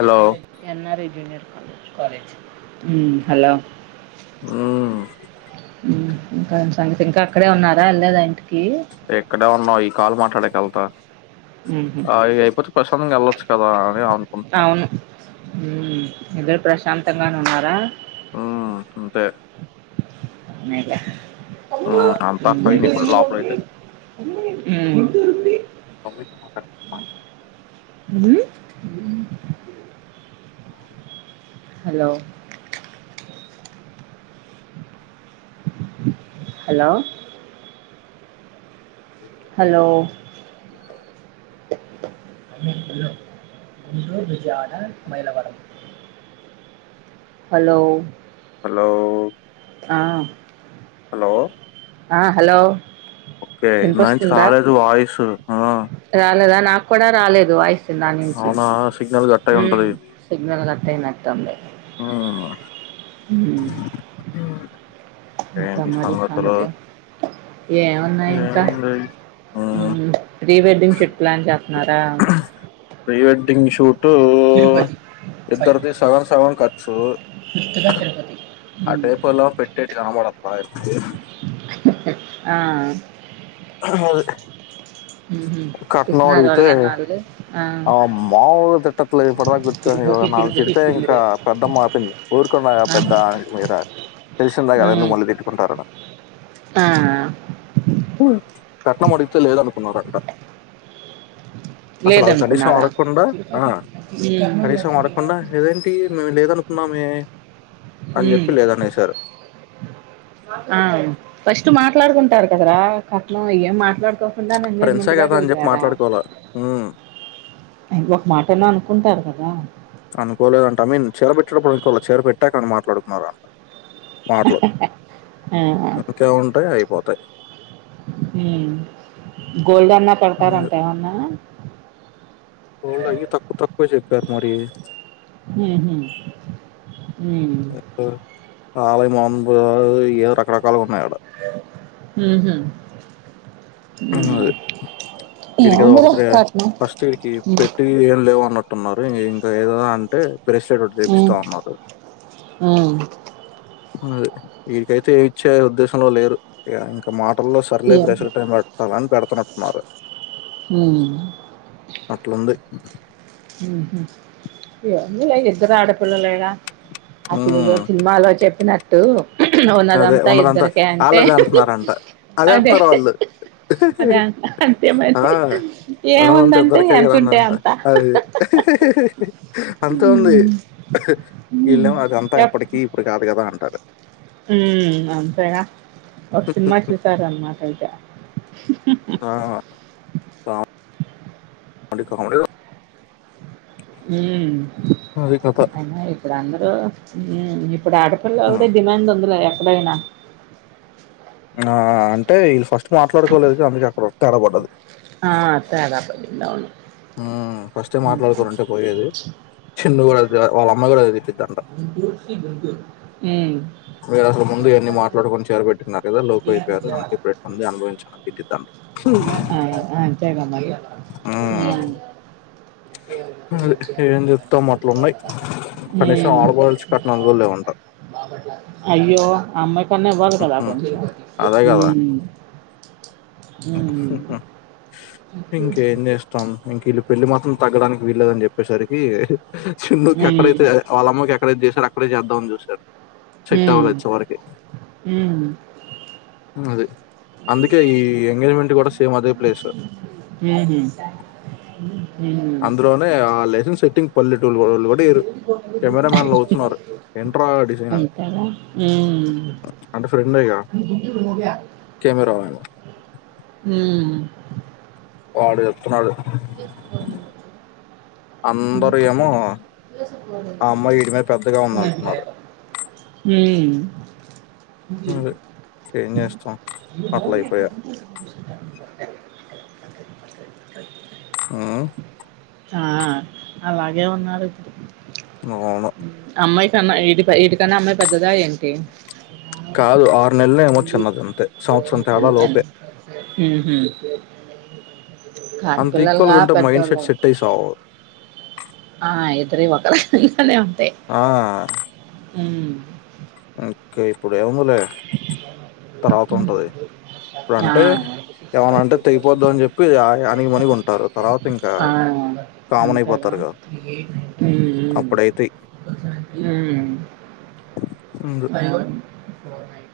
Hello NR I డిన్నార్ hello ఓ ఇంకా ఎమ్ సంగతి ఇంకా అక్కడే ఉన్నారా వెళ్లేదా ఇంటికి ఎక్కడ ఉన్నావు ఈ కాల్ మాట్లాడె వెళ్తా మ్మ్. ఆయి ఇవి అయిపోతే పస్ట్ [inaudible] మ వెళ్లచ్చు కదా అదే అవ్ అవును ఇద్దరు ప్రశాంతంగానే ఉన్నారా ఆ అంతే హ్మ్ అ అంతా ఫైన్ ఇప్పుడు లోపలైతే అరుంది [unintelligible] అ [unintelligible] అ [inaudible] హలో హలో అ [unintelligible] గుంటూరు విజయడ మైలవరం హలో హలో ఆవు హలో ఆ హలో ఓకే న వినిపిస్తుందా చాలజ వయిసు రాలేదా నాకు కూడా రాలేదు వాయిస్ వచ్చ దా నుంచి సిగ్నల్ కట్ అయి సిగ్నల్ కట్ట అయినట్టు తమ్ే [unintelligible] [inaudible] ఆ ఇంకా మరి అందుకే ఏమున్నాయి ఇంకా ఏముంది ప్రీ వెడ్డింగ్ షిఫట్ ప్లాన్ చేస్త ప్రీవెడ్డింగ్ ని ఇటు ఇద్దరిది సగన్ సగన్ ఖర్చు ఆ ఉమ్. టేపులా పెట్టేటిటు కనపడ అదే ఆ అదే కట్న పిసినారి అడిగితే వాళ్ళేనా ఆళ్ళు? ఆ మాముూలు తిట్టట్లు ఇప్పు కూర్చొని నాలుగు తిడితే ఇంకా పెద్దమ్ మా ఆపింది ఊరుకున్నా పెద్ద ఆహా! మీ తెలిసందా కదా హ్మ్. ఎందుకు మళ్ళీ తిట్టుకుంటారట ఆ కట్న అడిగితే లేద అనుకున్నారంట అసలు అవి కనీసం లేదనుకున్నారా? ఆడకుండా ఆ హ్మ్. కనీసం ఆడకుండా ఏదేంటి మేము లేదనుకో నామ ఆ ఫస్ట్ మాత్ర మాట్లాడుకుంటారు కదరా కట్న ఏం మాట్లాడుకో ఎంగేజ్మెంట్ ఫ్రెండ్సే కదా అని చెప్పి గాెళ్పారా మాట్లాడుకోవాలా ఉమ్, ఇ ఒక మాట అలో అనుకుంటారు కదా అనుకోలేదంట ఐ మీన్ చీర పెట్టేటప్పుడు అనుకోల చీర పెట్టాక అన్నీ మాట్లాడుకున్నారంట మాటలు హాహా ఆ ఇంకేముంటాయి అయిపోతాయి ఉమ్ గోల్డ్ అన్నా పెడతారంట ఏమన్నా వాళ్ళ అయ్యా తక్కువ తక్కువే చెప్పారు మరి హుహు. హ్మ్. ఆలయ [unintelligible] ఏవో రకరకాలుగా ఉన్నాయ ఊహూ అది వీడికిదా ఏముందిలే ఒకప్పుడే కట్నం ఫస్ట్ వీడికి పెట్టి ఏం లేవు అన్నట్టు ఉన్నారు ఇంకా ఏదో అంటే బ్రేస్‌లెట్ ఒకటి జేపిస్తా ఉమ్ అన్నాడు ఉమ్ అదే వీరికైతే ఏమిచ్చే ఉద్దేశంలో లేరు ఇగా ఇంకా మా అట్టల్లో సర్లే ఏంది ప్రెజర్ టైం పెట్టాలని పెడతునట్టున్నారు ఉమ్ అట్లుంది ఊహూ ఏమి లే ఇద్దరు ఆడపిల్లలేగా అసలు లో హ్మ్ సినిమాలో చెప్పిన ట్టు అదే ఉన్నదంతా ఇద్దరికే అంటే ఆళ్ళదే అంటున్నారంట. అదే అంటున్నారు వాళ్ళు. అదే అంత అంతేమ ఆ ఏముందంటే ఎంతుంటే అంతా అ అంత ఉంది ఉమ్ వీళ్లేమో అది అంతా ఎప్ ఎప్పటికి ఇప్పుడు కాదు కదా అ అదే ఉమ్ అంతేనా ఒక సినిమా చూసార అన్నమాట అయితే ఆ! అంటే కామెడీ ఉమ్ అది కథ. అయినా ఇప్పుడు అం ఇప్పుడు ఆడపిల్ల అవిడ హ్మ్. డిమాండ్ ఉంది లే ఎప్పుడైనా ఆ అంటే వీళ్ళు ఫస్ట్ మాట్లాడుకోలేదు అందుకే అక్కడ తేడ పడ్డదు ఆ అ తేడా పడింది అవును ఆ ఫస్ట్ మాట్లాడుకోని ఉంటే పోయేది చిన్న కూడా అది వాళ్ళమ్మ కూడా అది గుంటూ శీ గుంటూరు ఏయ్ మీరు అసలు ముందు ఎన్ని మాట్లాడుకొని చేర పెట్టుకున్నారు కదా లోకువ అయిపోయారు అందుకే పెట్టింది అనుభవించండి అని తిట్టిద్దంట ఆ అంతేగా మరి ఉమ్ హ్మ్. ను అది. ఏం జెప్తాం అట్లున్నాయి. కనీసం ఆడపడుచుకి కట్నాలు గూడా లేవంట. అయ్యో అమ్మాయికన్నా ఇవ్వాలి కదా హ్మ్. కొంచెం అదే గదా! ఉమ్ ఉమ్ ఇంకేం చేస్తాం ఇంక వీళ్ళ పెళ్లి మాత్రం తగ్గడానికి వీళ్లేదని చెప్పేసరికి చిన్న క్యాకడేతే ఉమ్ వల్ల అమ్మ [inaudible] సార్ అక్కడ చేద్దామని చూసారు. హ అది అందుకే ఈ ఎంగేజ్మెంట్ కూడా సేమ్ అదే ప్లేస్ ఉహు అందులోనే ఆ లెసెన్స్. సిటింగ్ పల్లిట్. అవుతున్నారు ఎంట్రా డిజైన్ అని అయింతదా. అంటే ఫ్రెండేగా కెమెరా మ్యాన్ వాడు చెప్తున్నాడు ఎస్ అందరూ ఏమో ఆ అమ్మాయి వీడి మీద పెద్దగా ఉంది అంటున్నారు ఉమ్ ఏం చేస్తాం అట్లా అయిపోయా అ ప ఆ ఆ అలాగే ఉన్నారుడు అవును ఇ. అమ్మాయి ఇడికన్నా అమ్మాయి పెద్దదా ఏంటి. కాదు ఆరు నెల్ ఏమో చిన్నది అంతే సంవత్సరం తేడా అంతే లోపే. అంత కానపిల్లలుగా ఈక్వల్‌గా ఉంటే మైండ్ సెట్ పెద్దోవాళ్ళ సెట్ అయ్యి సావవు. ఆ ఇద్దరు ఒకరు. ఫాలే ఆ హమ్ ఓకే ఇప్పుడే మామూలే తర్వాత ఉంటది ఇప్పుడ ఆ అంటే ఏమనంటే తెగిపోద్దా అని చెప్పి అనిగి మనిగి ఉంటారు తర్వాత ఇంకా ఆ కామన్ అంతేగా అయిపోతారు కద ఉమ్ ఉమ్ అప్పుడైత అయ ఇస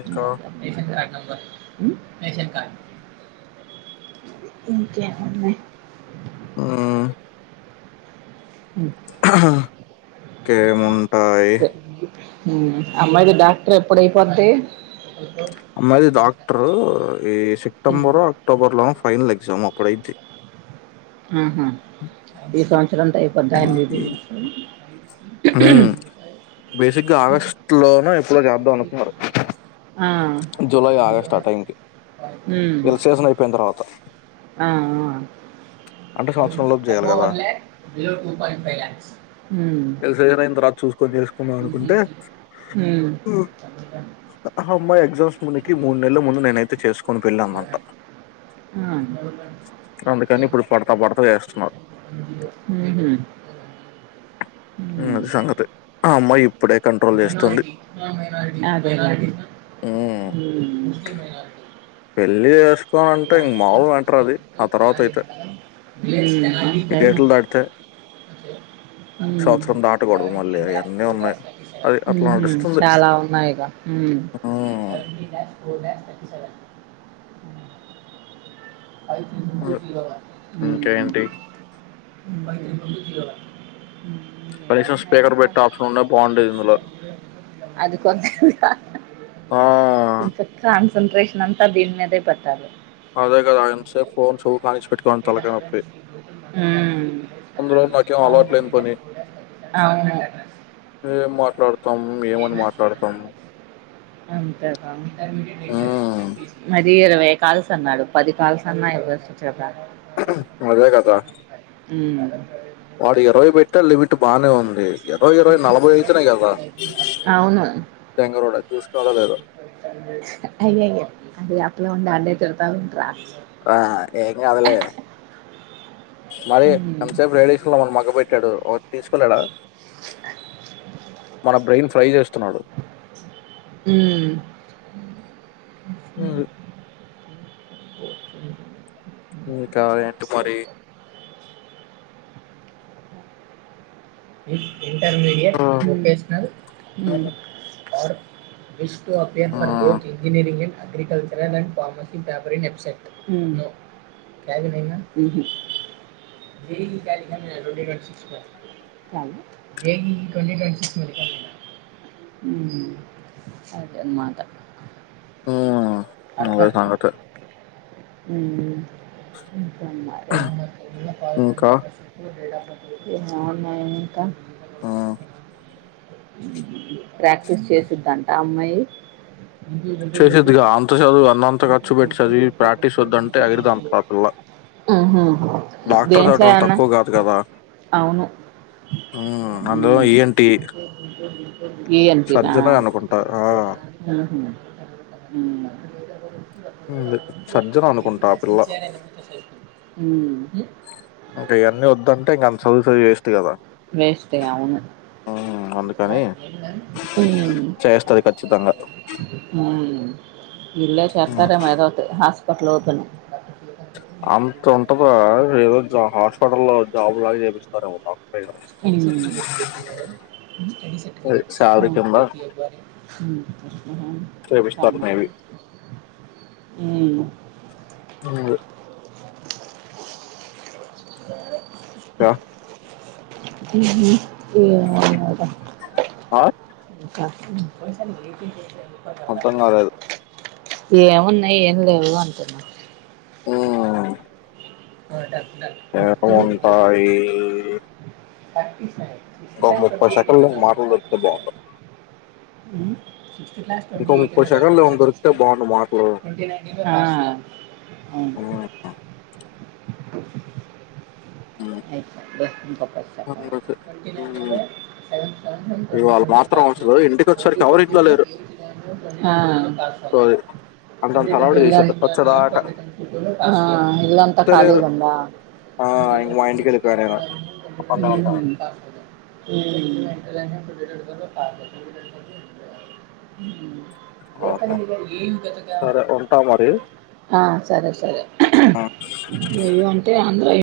ఇంకా ఇంకేముంది ఆ ఉమ్ ఇంకేముంటాయి అమ్మాయిది డాక్టర్ ఎప్పుడయిపోద్ది. అమ్మది డాక్టరు ఈ ఉమ్. సెప్టెంబరు అక్టోబర్ లో ఫైనల్ ఎగ్జామ్ అప్పుడయితే ఆహా ఈ సంవత్సర అంత అయిపోద్దా ఆమ్మి ది మ్మ్ బేసిక్గా ఆగస్టు లోనే ఎప్పుడో చేద్దాం అనుకున్నారు ఆ, జూలై ఆగస్ట్ ఆ టైం కి ఉమ్, ఇల సేషన్ అయిపోయిన తర్వాత అంటే ఆ సంవత్సరం లోపు చేయాలి కదా ఆ మ్మ్ కొద్దిగ ఎస్కుందాం అనుకుంటే ఉమ్, అమ్మాయ ఎగ్జామ్స్ మునికి మూడునెలల ముందు నేనైతే చేసు ఆ మ్మ్ అందుకని ఇప్పుడు పడతా పడతా చేస్తున్నారు హ్మ్ మ్మ్ అది సంగతి ఆ అమ్మాయి ఇప్పుడే కంట్రోల్ చేస్తుంది అదేలేండి ఉమ్ మ్మ్ పెళ్లి చేస్ మ్మ్ అయితే ఈ డేట్లు దాటితే మ్మ్ సంవత్సరం దాటకూడదు మళ్ళీ అవన్నీ ఉన్నాయి అది అట్లా మ్మ్ హ్మ్ నడుస్తుంది చాలా ఉన్నాయిగా మ్మ్ ఉమ్ అది. మ్మ్ ఇంకేంటి ముబైకి పందు కనీసం స్పీకర్ పెట్టే ఆప్షన్ ఉండే బాగుండేది ఇందులో అది కొంత ఆ! ఇన్ఫె సంత్రేష్న్ అంతా దీని మీదే పట్టారు వు అదే కదా! ఎంతసేపు ఫోను చెవుకి ఆనించి పెట్టుకోని తలకాయ నొప్పి. అందులో నాకేం అలవాటు లేని పని. ఏం మాట్లాడతాం? ఏమని మాట్లాడతాం? హ్మ్. అ రవ కాల్స్ అన్నాడు పది కాల్స్ అన్నా ఇవ మజా కదా హ్మ్ వాడికి ఇరవై పెట్ట లిమిట్ బానే ఉంది. అయితేనే కదా! అవును దెంగరోడు చూసుకున్నాడో లేదో. అయ్య అయ అదే అప్పులా ఉండ అడ చెతా ఉంట రా ఆ ఏంగ్ కావలే మరి మ్మ్. ఎంస రైడేషన్ మ మగబ ట్టాడు తీసుకున్నాడా మన బ్రెయిన్ ఫ్రై చేస్తున్నాడు మ్మ్. ఇకా ఎంటి మరి వి ఇంటర్మీడియట్ హ్మ్. హమ్ vocational hum are is టటు appear ఫ హ్మ్. బోత్ ఇంజనీరింగ్ ఇడ్ అగ్రికల్చర్ అణు ఫార్మసీ ఫాబ్రిన్ ఎస్పెట్ నో [unintelligible] చ జేఇ కొ క అదే అంత మాత హమ్ సంగత హమ్ మ అ ఎ ప ఇంకా? సుత్తూరుడ ఎ అవన ఇంకా ఆ ప్రాక్టీస్ చేసిద్దంట అమ్మాయి చేసేదిగా అంత చదువు అన్నంత ఖర్చు పెట్టటిది ప్రాక్టీస్ చూద్దంటే అఐరుద అంత ఆ పిల్ల ఉహు. డాక్టర్ దేంట్లో దటడం అన్న తక్కువ కాదు కదా అవును హమ్ అందులో ఉమ్. ఏంటి ఏంటినా సర్జన అనుకుంటారు హమ్ హమ్ స్జ్ ఏయిట్ంచియ హమ్ ఇంకా ఇవన్నీ వద్దంటే ఇంకా అంత చదువు చదువి వీస్ట్ కదా వేస్టే అవును అందుకని ఉమ్. చేస్తుంది ఖచ్చితంగా విల్ హ్మ్. చేతారే మేదో హాస్ అపట్లలోఓపెన్ అంత ఉంటదా ఏదోజు హాస్పిటల్ లో జాబు లాగా చేపిస్తారేమన్నా హమ్ అదే సాలరీ కింద హా హా చేపిస్తారు మేబీ. హమ్ వ ఏ హలో హమ్ మ్మ ఏవుద ఆ? ఇంకా అర్థం కాలేదు ఏమున్నాయి ఏం లేదు అంటున్నా ఓ ఆడ ఎంట ఈ ప్రక్పిస్ [unintelligible] మాటలు దొరికితే బాగుండు ఇంకో ముప్పై సెకండ్లు ఏమైనా దొరికితే [unintelligible] బాగుండు మాటలు ట్వంటీ నైన్ ఉమ్. [inaudible] [unintelligible] స ట్ట్ ఇవాళ పాట్ట్ంట మాత్రం పాస్ల అసలు ఇంటికి ట్వంటీ వచ్చేసరికి ఎవరు ఇంట్లో ట్వంట లేరు సో అది అంతంత అలవాటు చేశారు ఎ వచ్చేదాకా ట్వంట ట్ంట ఎ వస్తే లేరు ఖాళీగా ఉందా [inaudible] ఆ, ఇంక మా ఇంటికి వెళ్ళిపోయా నేను ఒక్కడినే ఉంటా. ఆహా. లోకలిగా ఏగతుగా సరే ఉంటా మరి సరే సరే ఆ అయ్యయ్యో అంటే ఆంధ్ర